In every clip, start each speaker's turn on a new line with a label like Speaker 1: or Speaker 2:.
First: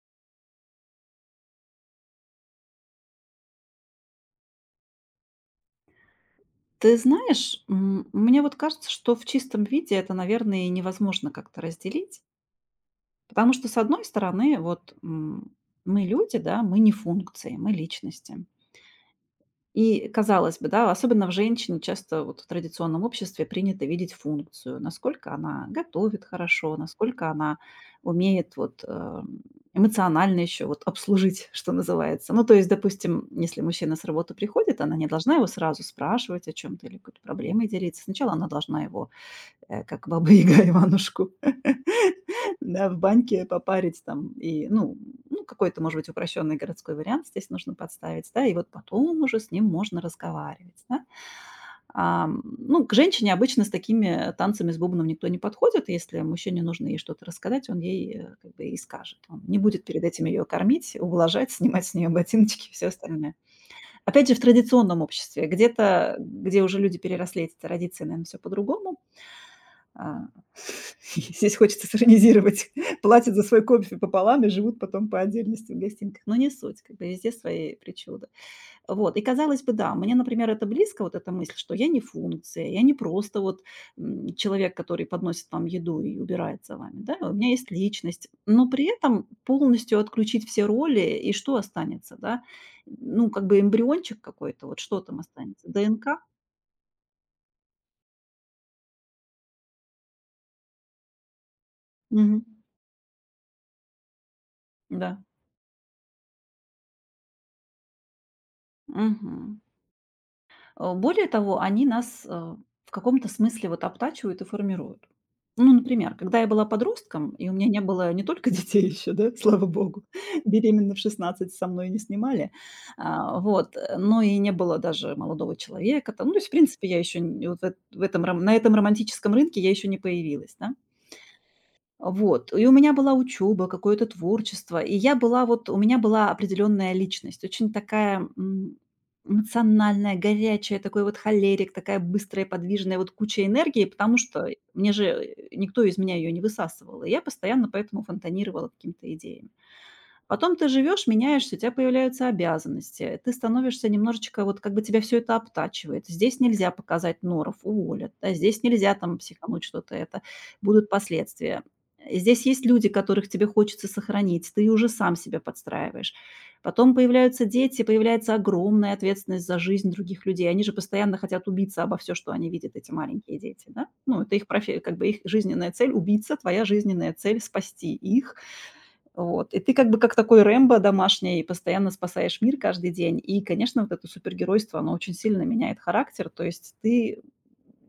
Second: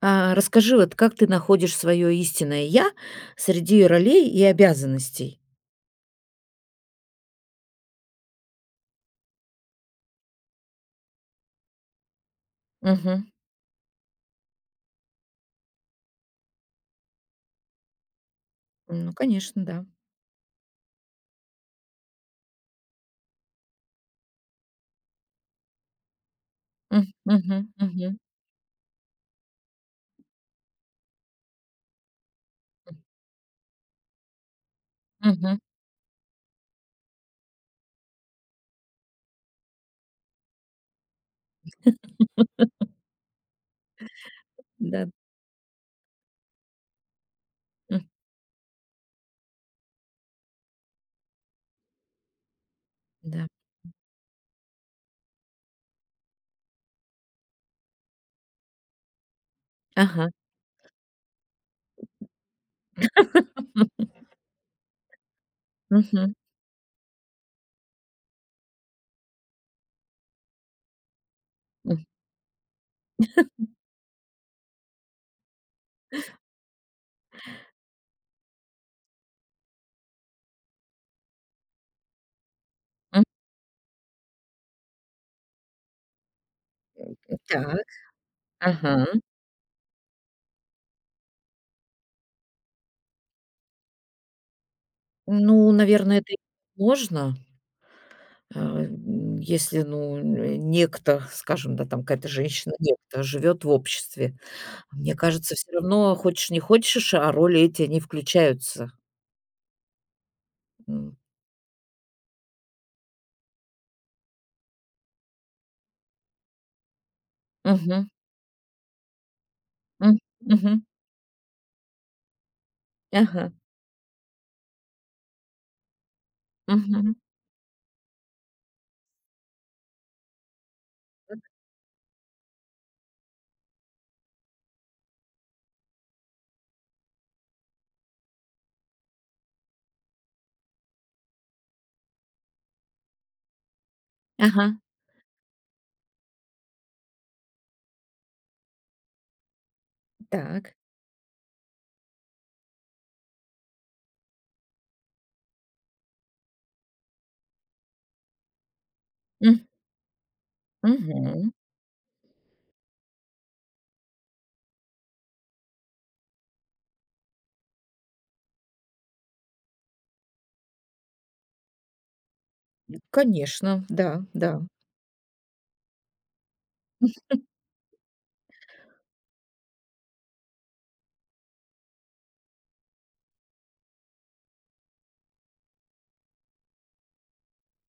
Speaker 1: А расскажи, вот как ты находишь свое истинное я среди ролей и обязанностей?
Speaker 2: Ты знаешь, мне вот кажется, что в чистом виде это, наверное, и невозможно как-то разделить,
Speaker 1: Мгм.
Speaker 2: потому что, с одной стороны, вот мы люди, да, мы не функции, мы личности.
Speaker 1: Ну, конечно, да.
Speaker 2: И, казалось бы, да, особенно в женщине часто вот в традиционном обществе принято видеть функцию, насколько она готовит хорошо,
Speaker 1: М,
Speaker 2: насколько она
Speaker 1: мгм, мгм,
Speaker 2: умеет вот эмоционально еще вот обслужить, что называется. Ну, то есть, допустим, если мужчина с работы приходит, она не
Speaker 1: м,
Speaker 2: должна его
Speaker 1: мгм.
Speaker 2: сразу спрашивать о чем-то или какой-то проблемой делиться. Сначала она должна его как Баба Яга Иванушку, да, в баньке попарить там и, ну,
Speaker 1: Да,
Speaker 2: ну, какой-то, может быть, упрощенный городской вариант здесь нужно
Speaker 1: м,
Speaker 2: подставить, да, и вот потом уже с ним можно разговаривать, да. Ну, к женщине
Speaker 1: да.
Speaker 2: обычно с такими танцами с бубном никто не подходит, если мужчине нужно ей что-то рассказать, он ей как бы и скажет. Он не будет перед этим
Speaker 1: Ага.
Speaker 2: ее кормить, ублажать, снимать с нее ботиночки и все остальное.
Speaker 1: М,
Speaker 2: Опять же, в традиционном обществе, где-то,
Speaker 1: мгм,
Speaker 2: где уже люди переросли эти традиции, наверное, все по-другому. а, Здесь хочется
Speaker 1: м,
Speaker 2: сиронизировать. Платят за свой кофе пополам и живут потом по отдельности в гостинках. Но не суть, как бы везде свои причуды. Вот, и казалось бы, да, мне, например, это близко, вот эта мысль, что я не функция, я не
Speaker 1: м.
Speaker 2: просто вот человек, который подносит вам еду и убирает за вами, да, у меня есть
Speaker 1: Так,
Speaker 2: личность, но при
Speaker 1: ага.
Speaker 2: этом полностью отключить все роли, и что останется, да, ну, как бы эмбриончик какой-то, вот что там останется,
Speaker 1: Ну,
Speaker 2: ДНК?
Speaker 1: наверное, это и можно, а, если, ну, н некто, скажем, да, там какая-то
Speaker 2: Мгм.
Speaker 1: женщина, некто живет в обществе. Мне
Speaker 2: Да.
Speaker 1: кажется, все равно, хочешь не хочешь, а роли эти, они включаются.
Speaker 2: Мгм.
Speaker 1: М.
Speaker 2: Более того, они нас, в каком-то смысле вот обтачивают и формируют. Ну, например, когда я была подростком, и у меня не
Speaker 1: Мгм.
Speaker 2: было не только детей еще, да, слава богу,
Speaker 1: М, мгм.
Speaker 2: беременна в 16 со мной не снимали,
Speaker 1: Ага.
Speaker 2: вот, но и не было даже молодого человека там. Ну, то есть, в принципе, я
Speaker 1: Мгм.
Speaker 2: еще н вот в эт в этом ром на этом романтическом рынке я еще не появилась, да. Вот. И у меня была учеба, какое-то творчество. И я была вот, у меня была определенная личность, очень такая эмоциональная, горячая, такой вот холерик, такая быстрая, подвижная, вот куча энергии, потому что
Speaker 1: Ага.
Speaker 2: мне же никто из меня ее не высасывал. И я постоянно поэтому фонтанировала какими-то идеями. Потом ты
Speaker 1: Так.
Speaker 2: живешь, меняешься, у тебя появляются обязанности. Ты становишься немножечко, вот как бы тебя все это обтачивает. Здесь нельзя показать норов, уволят. Да, здесь нельзя там психануть
Speaker 1: М,
Speaker 2: что-то это. Будут
Speaker 1: мгм.
Speaker 2: последствия. Здесь есть люди, которых тебе хочется сохранить. Ты уже сам себя подстраиваешь. Потом появляются дети, появляется огромная ответственность за жизнь других людей. Они же постоянно хотят убиться обо все, что они видят, эти маленькие дети.
Speaker 1: Конечно,
Speaker 2: Да? Ну,
Speaker 1: да,
Speaker 2: это их
Speaker 1: да.
Speaker 2: как бы их жизненная цель– убиться, твоя жизненная цель– спасти их. Вот. И ты как бы как такой Рэмбо домашний, постоянно спасаешь мир каждый день. И, конечно, вот это супергеройство, оно очень сильно меняет характер. То есть ты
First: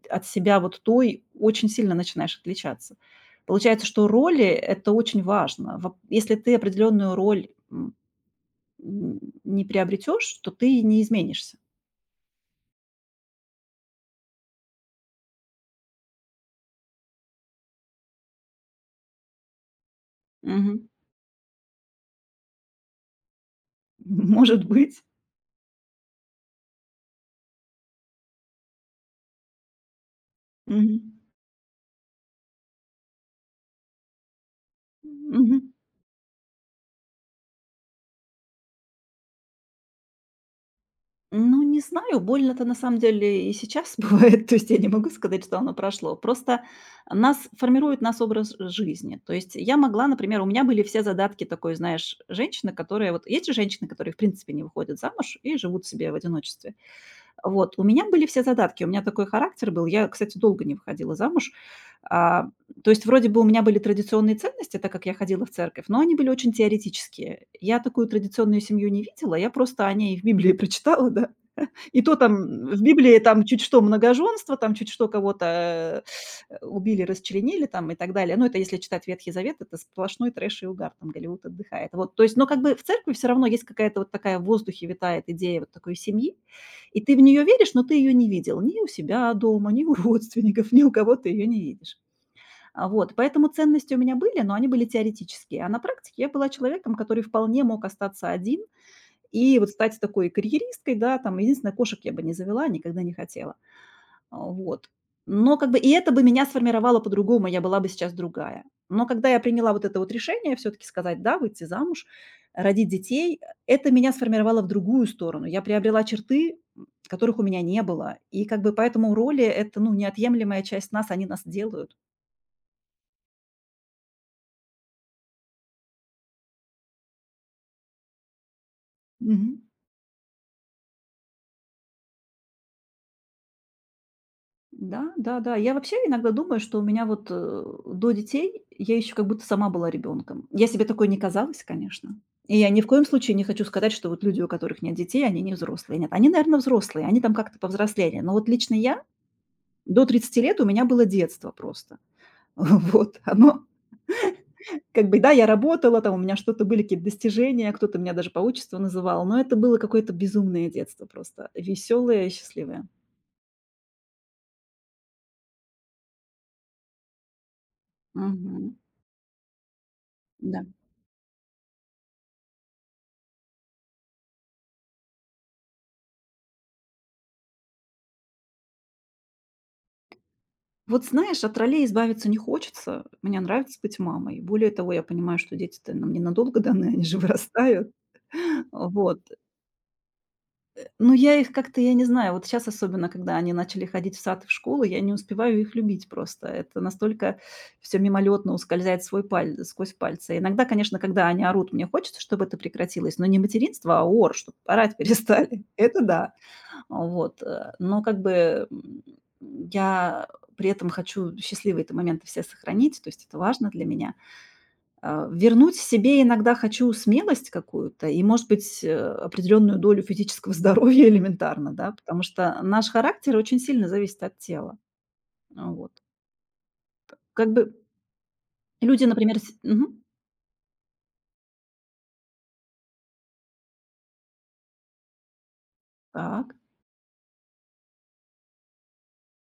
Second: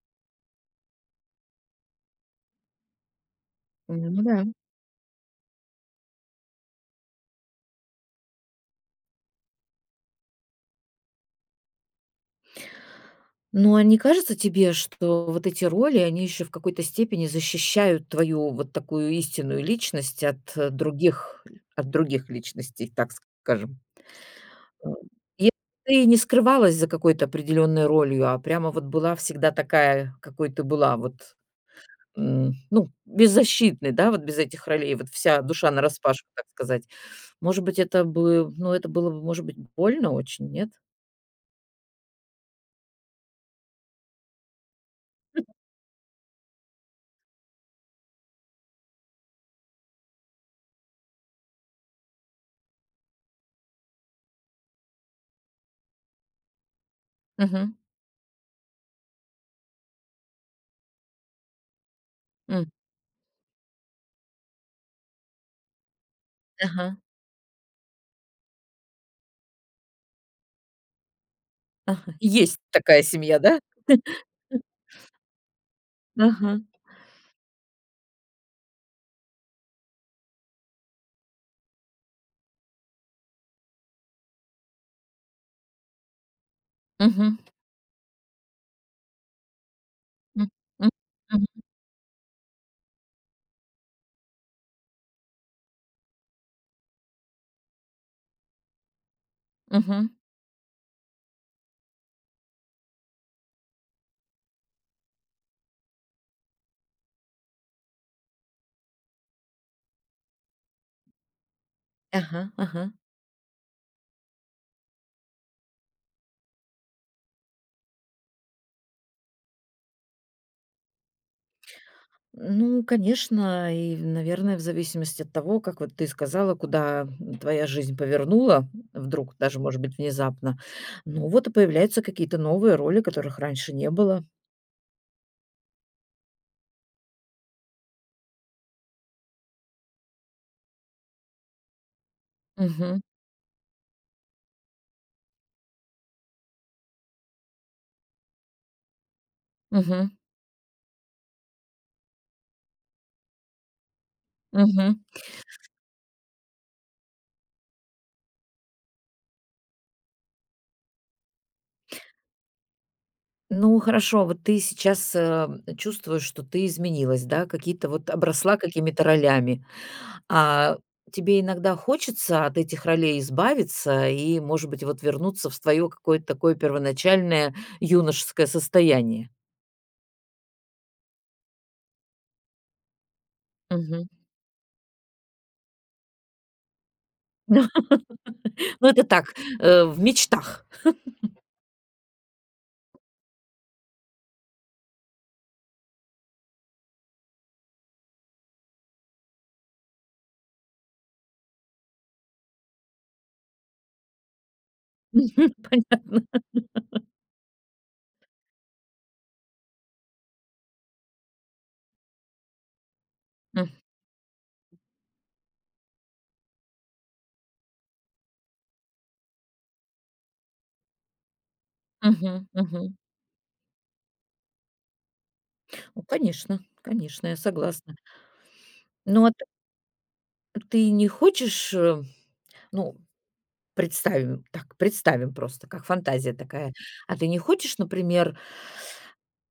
Speaker 2: от себя вот той очень сильно начинаешь отличаться. Получается, что
Speaker 1: Ну
Speaker 2: роли —
Speaker 1: да.
Speaker 2: это очень важно. Если ты определенную роль не приобретешь, то ты не изменишься.
Speaker 1: Ну, а не кажется тебе, что вот эти роли, они еще в какой-то степени защищают твою вот такую истинную личность
Speaker 2: Мгм.
Speaker 1: от других личностей, так скажем?
Speaker 2: Может
Speaker 1: М,
Speaker 2: быть.
Speaker 1: Если ты не скрывалась за какой-то определенной ролью, а прямо вот была всегда такая, какой ты была, вот
Speaker 2: Мгм.
Speaker 1: Ну, беззащитной, да, вот без этих ролей, вот вся
Speaker 2: Мгм.
Speaker 1: душа нараспашку, так сказать. Может быть, это бы ну, это было бы, может быть, больно очень, нет?
Speaker 2: Ну, не знаю, больно-то на самом деле и сейчас бывает. То есть я не могу сказать, что оно прошло. Просто нас формирует нас образ жизни. То есть я могла, например, у меня были все задатки такой, знаешь, женщины, которые... Вот есть же женщины, которые, в принципе, не выходят замуж и живут себе в одиночестве. Вот,
Speaker 1: Мгм.
Speaker 2: у меня были все задатки, у меня такой характер был. Я, кстати, долго не выходила замуж. А,
Speaker 1: М.
Speaker 2: То есть вроде бы у меня были традиционные ценности, так как я ходила в церковь, но они были очень
Speaker 1: Ага,
Speaker 2: теоретические. Я такую традиционную семью не видела, я просто о ней в Библии прочитала, да, и
Speaker 1: ага.
Speaker 2: то
Speaker 1: Есть
Speaker 2: там в
Speaker 1: такая
Speaker 2: Библии
Speaker 1: семья,
Speaker 2: там
Speaker 1: да?
Speaker 2: чуть что многоженство, там чуть что кого-то,
Speaker 1: Ага.
Speaker 2: убили, расчленили там и так далее. Ну, это если читать Ветхий Завет, это сплошной трэш и угар, там Голливуд отдыхает. Вот, то есть, но как бы в церкви все равно есть какая-то вот такая в воздухе витает идея вот такой семьи, и ты в
Speaker 1: Мгм.
Speaker 2: нее веришь, но ты ее не видел ни у себя дома, ни у
Speaker 1: М.
Speaker 2: родственников, ни
Speaker 1: М.
Speaker 2: у кого ты ее не
Speaker 1: Мгм.
Speaker 2: видишь. Вот, поэтому ценности у меня были, но они были теоретические. А на практике я была человеком, который вполне мог остаться один, и вот стать
Speaker 1: Мгм.
Speaker 2: такой карьеристкой, да, там, единственное, кошек я бы не завела, никогда не хотела. Вот. Но как бы и это бы меня сформировало по-другому, я была бы сейчас другая. Но когда я приняла вот это вот решение все-таки сказать «да», выйти замуж,
Speaker 1: Ага, ага.
Speaker 2: родить детей, это меня сформировало в другую сторону. Я приобрела черты, которых у меня не было. И как бы поэтому роли — это, ну, неотъемлемая часть нас, они нас делают.
Speaker 1: Ну, конечно, и, наверное, в зависимости от того, как вот ты сказала, куда твоя жизнь повернула, вдруг
Speaker 2: Мгм.
Speaker 1: даже, может быть, внезапно, ну, вот и появляются какие-то новые роли, которых раньше не было.
Speaker 2: Да, да, да. Я вообще иногда думаю, что у меня вот до детей я еще как будто сама была ребенком. Я себе такой не казалась, конечно. И я ни в
Speaker 1: Мгм.
Speaker 2: коем случае не хочу сказать, что вот люди, у которых нет детей, они не взрослые. Нет, они, наверное, взрослые, они там как-то повзрослели. Но вот лично я до
Speaker 1: Мгм.
Speaker 2: 30 лет у меня было детство просто. Вот, оно
Speaker 1: Мгм.
Speaker 2: как бы, да, я работала, там у меня что-то были какие-то достижения, кто-то меня даже по отчеству называл, но это было какое-то безумное детство просто, веселое, счастливое.
Speaker 1: Ну, хорошо, вот ты сейчас, чувствуешь, что ты изменилась, да, какие-то вот обросла
Speaker 2: Мгм.
Speaker 1: какими-то ролями. А тебе иногда хочется от этих ролей избавиться и, может быть, вот вернуться в твое какое-то такое первоначальное юношеское состояние?
Speaker 2: Вот знаешь, от ролей избавиться не хочется. Мне нравится быть
Speaker 1: Мгм.
Speaker 2: мамой. Более того, я понимаю, что дети-то нам ненадолго даны, они же вырастают.
Speaker 1: Ну, это
Speaker 2: Вот.
Speaker 1: так, в мечтах.
Speaker 2: Но я их как-то, я не знаю, вот сейчас особенно, когда они начали ходить в сад и в школу, я не успеваю их любить просто. Это настолько все мимолетно ускользает сквозь пальцы. Иногда, конечно, когда они орут, мне хочется, чтобы это прекратилось, но не материнство, а ор, чтобы орать перестали.
Speaker 1: Пон
Speaker 2: Это да. Вот, но как бы, я при этом хочу счастливые эти моменты все сохранить, то есть это важно
Speaker 1: М.
Speaker 2: для меня. Вернуть себе иногда хочу смелость какую-то и, может быть, определенную долю физического здоровья элементарно, да, потому
Speaker 1: Мгм.
Speaker 2: что наш
Speaker 1: Мгм.
Speaker 2: характер очень сильно зависит от тела. Вот.
Speaker 1: Ну, конечно, конечно, я
Speaker 2: Как бы
Speaker 1: согласна.
Speaker 2: люди,
Speaker 1: Но а
Speaker 2: например,
Speaker 1: т
Speaker 2: с... Мгм.
Speaker 1: ты не хочешь, ну, представим так, представим просто, как фантазия
Speaker 2: Так.
Speaker 1: такая. А ты не хочешь, например,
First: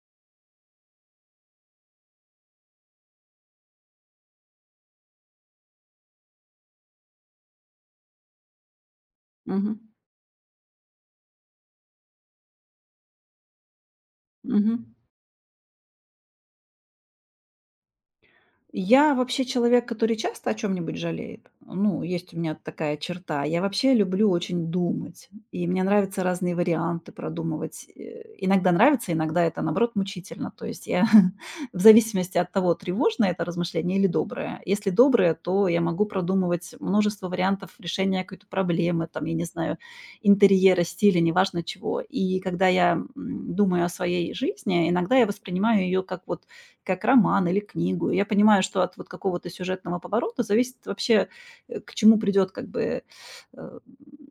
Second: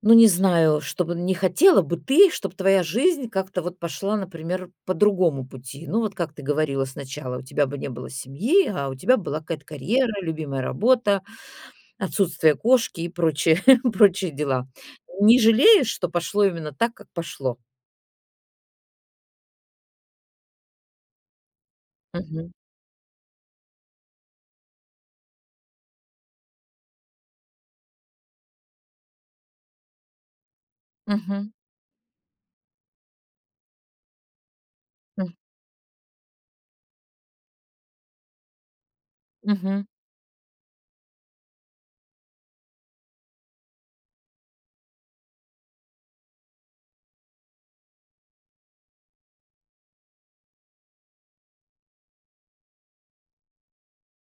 Speaker 1: ну, не знаю, чтобы не хотела бы ты, чтобы твоя жизнь как-то вот пошла, например, по другому пути? Ну, вот как ты говорила сначала, у тебя бы не было семьи, а у тебя была какая-то
Speaker 2: Мгм.
Speaker 1: карьера, любимая работа, отсутствие кошки и прочие, прочие дела.
Speaker 2: Мгм.
Speaker 1: Не жалеешь, что пошло именно так, как пошло?
Speaker 2: Я вообще человек, который часто о чем нибудь жалеет. Ну, есть у
Speaker 1: Мгм.
Speaker 2: меня такая черта. Я вообще люблю очень думать, и мне нравятся разные варианты продумывать. Иногда нравится, иногда это, наоборот, мучительно. То есть я
Speaker 1: Мгм.
Speaker 2: в зависимости от того, тревожное это размышление или доброе. Если доброе,
Speaker 1: М.
Speaker 2: то я могу продумывать множество вариантов решения какой-то проблемы, там, я не знаю,
Speaker 1: Мгм.
Speaker 2: интерьера, стиля, неважно чего. И когда я, думаю о своей жизни, иногда я воспринимаю ее как вот как роман или книгу. И я понимаю, что от вот какого-то сюжетного поворота зависит вообще, к чему придет как бы, э,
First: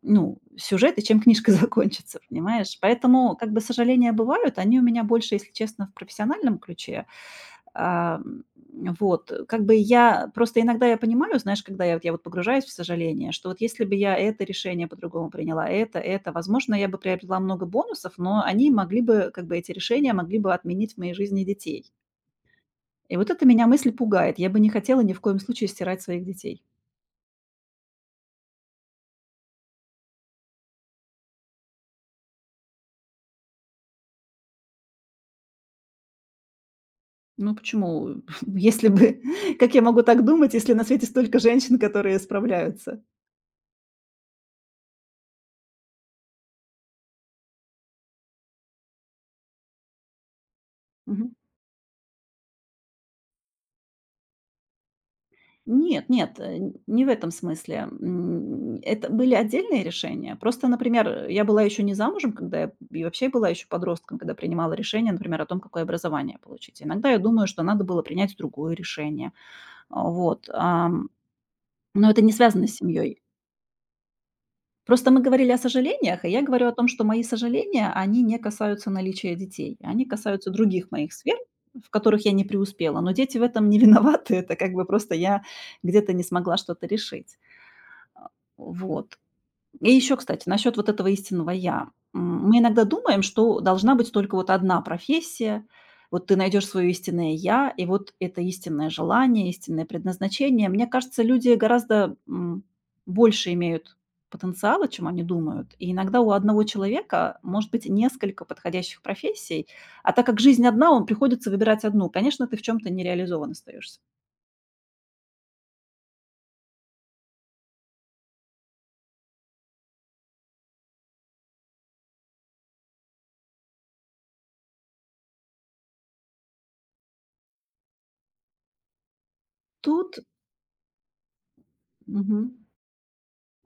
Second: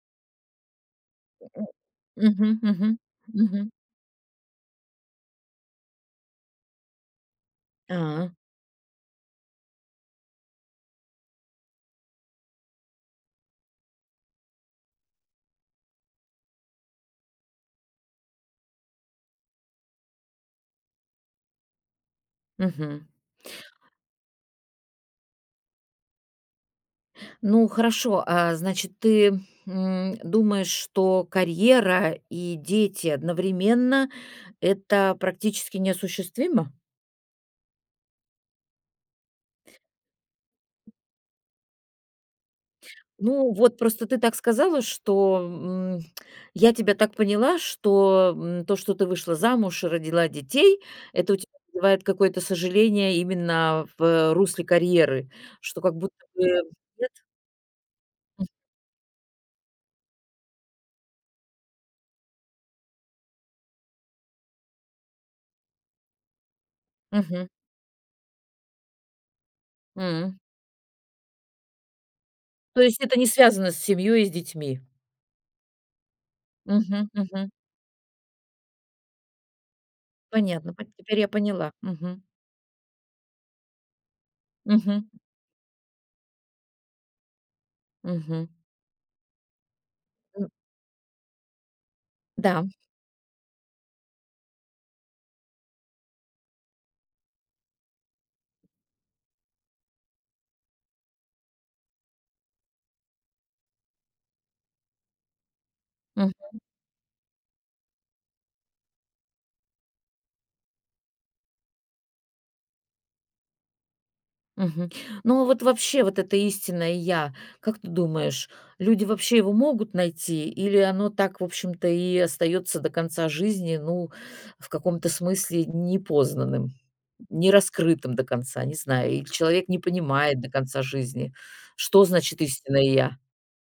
Speaker 2: ну, сюжет и чем книжка
Speaker 1: М.
Speaker 2: закончится,
Speaker 1: Мгм.
Speaker 2: понимаешь?
Speaker 1: Мгм.
Speaker 2: Поэтому как бы
Speaker 1: Мгм.
Speaker 2: сожаления бывают, они у меня больше, если честно, в профессиональном ключе. А,
Speaker 1: А.
Speaker 2: м, вот, как бы я просто иногда я понимаю, знаешь, когда я вот, погружаюсь в сожаление, что вот если бы я это решение по-другому приняла, это, возможно, я бы приобрела много бонусов, но они могли бы, как бы эти решения могли бы отменить в моей жизни детей.
Speaker 1: Мгм.
Speaker 2: И вот это меня мысль пугает. Я бы не хотела ни в коем случае стирать своих детей.
Speaker 1: Ну, хорошо, а, значит, ты, думаешь, что карьера и дети одновременно — это практически неосуществимо?
Speaker 2: Ну почему? Если бы как я могу так думать, если на свете столько женщин, которые справляются?
Speaker 1: Ну, вот просто ты так сказала, что, м, я тебя так поняла, что, то, что ты вышла замуж и родила детей,
Speaker 2: Мгм.
Speaker 1: это у тебя вызывает какое-то сожаление именно в русле карьеры, что как
Speaker 2: Нет,
Speaker 1: будто
Speaker 2: нет,
Speaker 1: бы...
Speaker 2: н не в
Speaker 1: Нет?
Speaker 2: этом смысле. Это были отдельные решения. Просто, например, я была еще не замужем, когда я и вообще была еще подростком, когда принимала решение, например, о том, какое образование получить. Иногда я думаю,
Speaker 1: Мгм.
Speaker 2: что надо было принять другое решение.
Speaker 1: М.
Speaker 2: Вот, но это не связано с
Speaker 1: То есть это
Speaker 2: семьей.
Speaker 1: не связано с семьей и с детьми?
Speaker 2: Просто мы говорили о сожалениях, и я говорю о том, что
Speaker 1: Мгм,
Speaker 2: мои
Speaker 1: мгм.
Speaker 2: сожаления, они не касаются наличия детей. Они касаются
Speaker 1: Понятно, пон
Speaker 2: других моих
Speaker 1: теперь я
Speaker 2: сфер,
Speaker 1: поняла.
Speaker 2: в
Speaker 1: Мгм.
Speaker 2: которых я не преуспела. Но дети в этом не виноваты. Это как бы
Speaker 1: Мгм.
Speaker 2: просто я где-то не смогла что-то решить. А,
Speaker 1: Мгм.
Speaker 2: Вот. И еще,
Speaker 1: М,
Speaker 2: кстати, насчет вот этого истинного "я". Мы
Speaker 1: да.
Speaker 2: иногда думаем, что должна быть только вот одна профессия. Вот ты найдешь свое истинное "я", и вот это истинное желание, истинное предназначение. Мне кажется, люди гораздо, больше имеют потенциала, чем они думают. И иногда у
Speaker 1: М,
Speaker 2: одного человека может быть несколько подходящих профессий, а так как жизнь одна, он приходится выбирать одну. Конечно, ты в чем то не реализован остаешься.
Speaker 1: мгм. Ну, а вот вообще вот это истинное "я", как ты думаешь, люди вообще его могут найти или оно так, в общем-то, и остается до конца жизни, ну, в каком-то смысле непознанным, не раскрытым до конца, не знаю, или человек не
Speaker 2: Тут
Speaker 1: понимает до конца жизни, что значит
Speaker 2: мгм.
Speaker 1: истинное "я"?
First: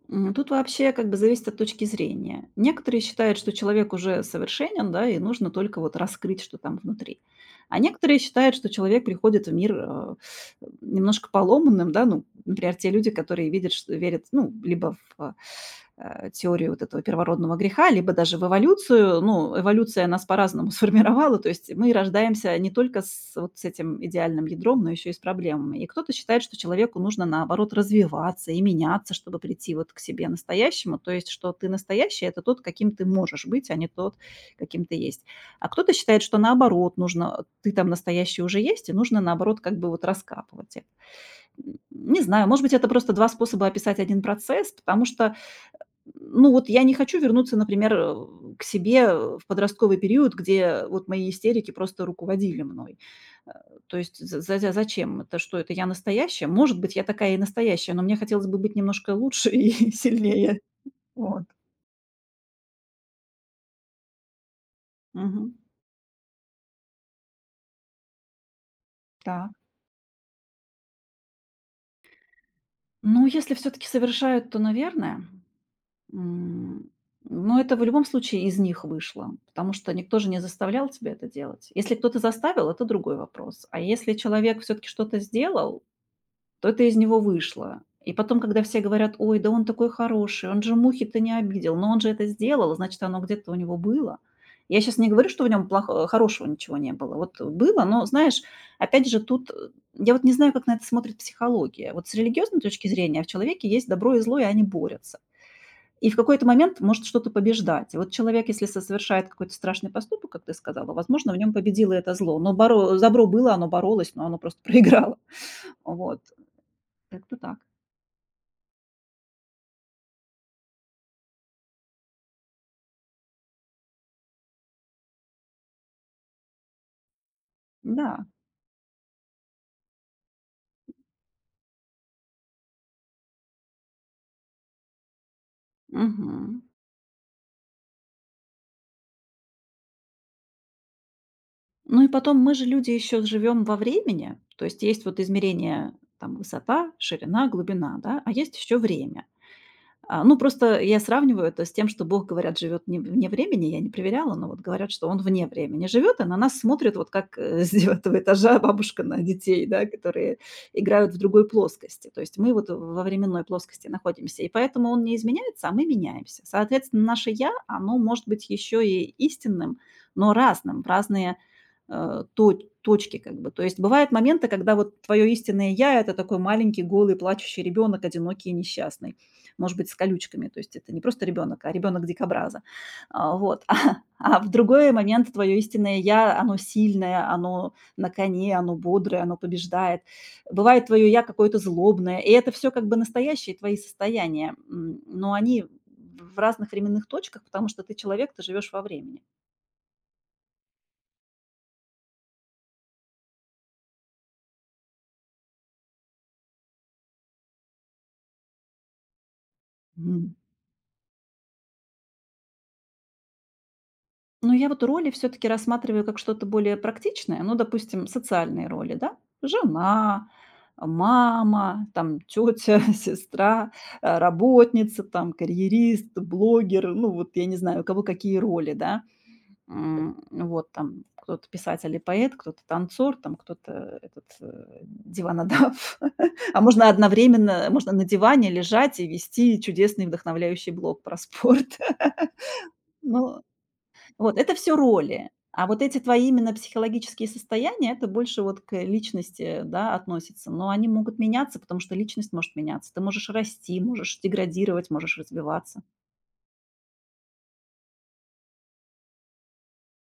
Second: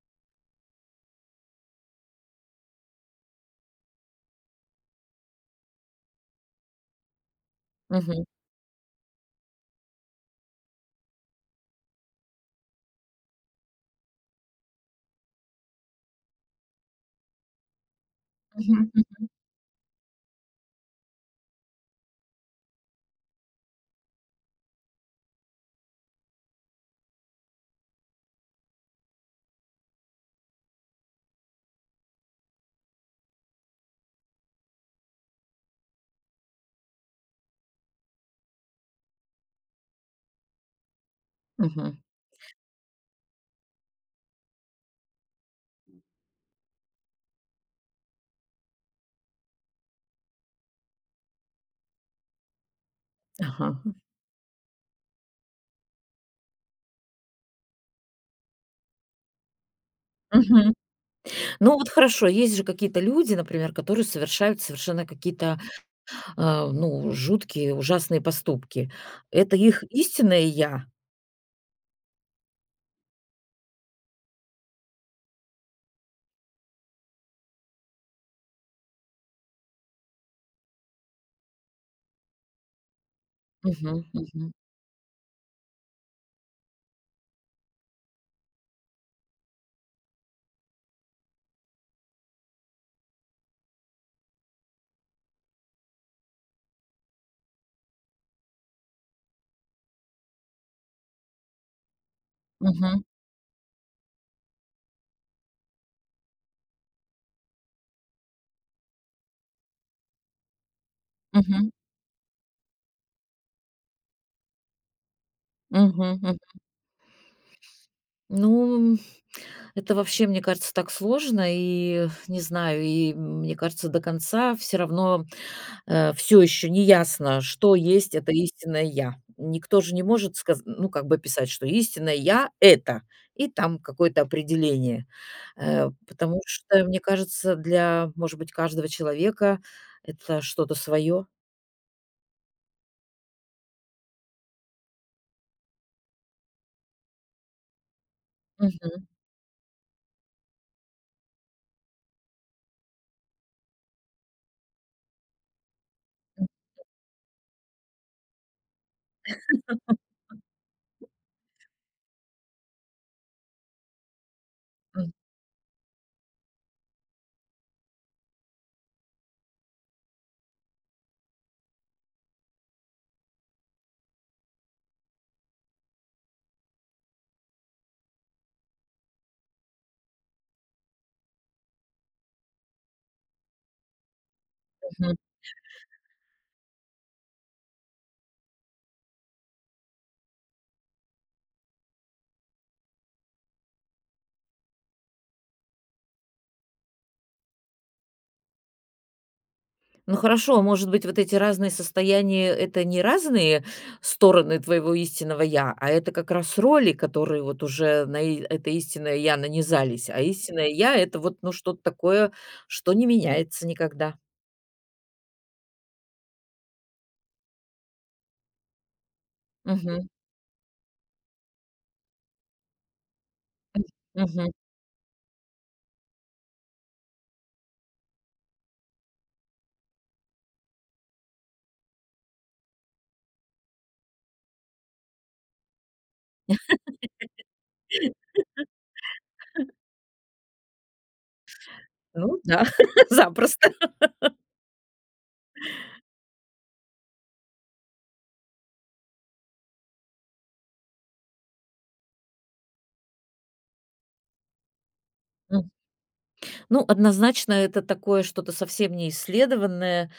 Speaker 2: Тут вообще как бы зависит от точки зрения. Некоторые считают, что человек уже совершенен, да, и нужно только вот раскрыть, что там внутри. А некоторые
Speaker 1: Мгм.
Speaker 2: считают, что человек приходит в мир немножко поломанным, да, ну, например, те люди, которые видят, что верят, ну, либо в теорию вот этого первородного греха, либо даже в
Speaker 1: Мгм.
Speaker 2: эволюцию. Ну, эволюция нас по-разному сформировала, то есть мы рождаемся не только с вот с этим идеальным ядром, но еще и с проблемами. И кто-то считает, что человеку нужно, наоборот, развиваться и меняться, чтобы прийти вот к себе настоящему, то есть что ты настоящий– это тот, каким ты можешь быть, а не тот, каким ты есть. А кто-то считает, что наоборот нужно, ты там настоящий уже есть, и нужно наоборот как бы вот раскапывать это.
Speaker 1: Мгм.
Speaker 2: Не знаю, может быть, это просто 2 способа описать один процесс, потому что, ну, вот я не хочу вернуться, например, к себе в подростковый период, где вот мои истерики просто руководили мной. Э,
Speaker 1: Ага.
Speaker 2: то есть за за зачем это? Что это я настоящая? Может быть, я такая и настоящая, но мне хотелось бы быть немножко лучше и сильнее. Вот.
Speaker 1: Ну вот хорошо, есть же какие-то люди, например, которые совершают совершенно
Speaker 2: Мгм.
Speaker 1: какие-то, ну, жуткие, ужасные поступки.
Speaker 2: Так.
Speaker 1: Это их истинное я?
Speaker 2: Ну, если все таки совершают, то, наверное. М, но это в любом случае из них вышло, потому что никто же не заставлял тебя это делать. Если кто-то заставил, это другой вопрос. А
Speaker 1: Мгм,
Speaker 2: если
Speaker 1: мгм,
Speaker 2: человек все-таки что-то сделал, то это из него вышло. И потом, когда все говорят, ой, да он такой хороший, он же мухи-то не обидел, но он же это сделал, значит, оно где-то у него было. Я сейчас не говорю, что в нем хорошего ничего не было. Вот было, но, знаешь, опять же, тут я вот не знаю, как на это смотрит психология. Вот с религиозной точки
Speaker 1: мгм,
Speaker 2: зрения в человеке есть добро и зло, и они борются. И в какой-то момент может что-то побеждать. И вот человек, если совершает какой-то страшный поступок, как ты сказала, возможно, в нем
Speaker 1: мгм,
Speaker 2: победило это зло. Но добро было, оно боролось, но оно просто проиграло.
Speaker 1: мгм,
Speaker 2: Вот.
Speaker 1: мгм.
Speaker 2: Как-то так.
Speaker 1: Ну, это вообще, мне кажется, так сложно, и не знаю, и мне кажется, до конца все равно все еще не ясно, что есть
Speaker 2: Да.
Speaker 1: это истинное я. Никто же не может сказать, ну, как бы писать, что истинное я — это, и там какое-то определение. Потому
Speaker 2: Мгм.
Speaker 1: что, мне кажется, для, может быть, каждого человека это что-то свое.
Speaker 2: Ну и потом мы же люди еще живем во времени. То есть есть вот измерение там высота, ширина, глубина, да, а есть еще
Speaker 1: Мгм.
Speaker 2: время. А, ну, просто я сравниваю это с тем, что Бог, говорят, живет не вне времени. Я не проверяла, но вот говорят, что он вне времени живет, и на нас смотрит вот как, с 9 этажа бабушка на детей, да, которые играют в другой плоскости. То есть мы вот во временной плоскости находимся, и поэтому он
Speaker 1: Мгм.
Speaker 2: не изменяется, а мы меняемся. Соответственно, наше «я», оно может быть еще и истинным, но разным, в разные, э, то точки как бы. То есть бывают моменты, когда вот твое истинное «я»- это такой маленький, голый, плачущий ребенок, одинокий и несчастный, может быть, с колючками. То есть это не просто ребенок, а ребенок дикобраза. А, вот. А в другой момент твое истинное я, оно сильное, оно на коне, оно бодрое, оно побеждает. Бывает твое я какое-то злобное. И это все как бы настоящие твои состояния. Но они в разных временных точках, потому что ты человек, ты живешь во времени.
Speaker 1: Ну хорошо, а может быть, вот эти разные состояния — это не разные стороны твоего истинного "я", а это как раз роли, которые вот уже на и это истинное "я" нанизались, а
Speaker 2: Мгм.
Speaker 1: истинное "я" — это вот, ну, что-то такое, что не меняется никогда.
Speaker 2: Но я вот роли все таки рассматриваю как что-то более практичное. Ну, допустим, социальные роли, да?
Speaker 1: Мгм,
Speaker 2: Жена, мама, там тетя, сестра,
Speaker 1: мгм.
Speaker 2: работница, там карьерист, блогер. Ну, вот я не знаю, у кого какие роли, да. Вот там кто-то писатель и поэт, кто-то танцор, там кто-то этот, диванодав. А можно одновременно, можно на диване лежать и вести чудесный вдохновляющий блог про спорт.
Speaker 1: Ну да,
Speaker 2: Ну
Speaker 1: запросто.
Speaker 2: вот это все роли. А вот эти твои именно психологические состояния- это больше вот к личности, да, относится. Но они могут меняться, потому что личность может меняться. Ты можешь расти, можешь деградировать, можешь
Speaker 1: М.
Speaker 2: развиваться.
Speaker 1: Ну, однозначно, это такое что-то совсем неисследованное,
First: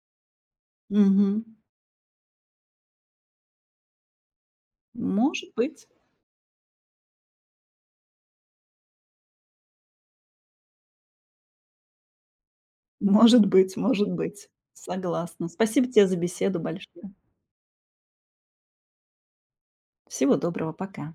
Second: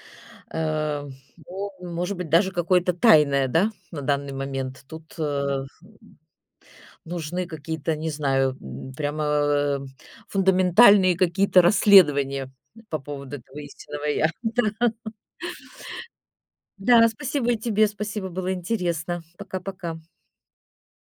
Speaker 1: э,
Speaker 2: Мгм.
Speaker 1: ну, может быть, даже какое-то тайное, да, на данный момент. Тут,
Speaker 2: Может быть,
Speaker 1: нужны какие-то, не знаю, прямо, фундаментальные какие-то расследования по поводу
Speaker 2: может
Speaker 1: этого
Speaker 2: быть,
Speaker 1: истинного
Speaker 2: может
Speaker 1: я.
Speaker 2: быть. Согласна. Спасибо тебе за беседу
Speaker 1: Да,
Speaker 2: большое.
Speaker 1: спасибо и тебе. Спасибо, было интересно. Пока-пока.
Speaker 2: Всего доброго. Пока.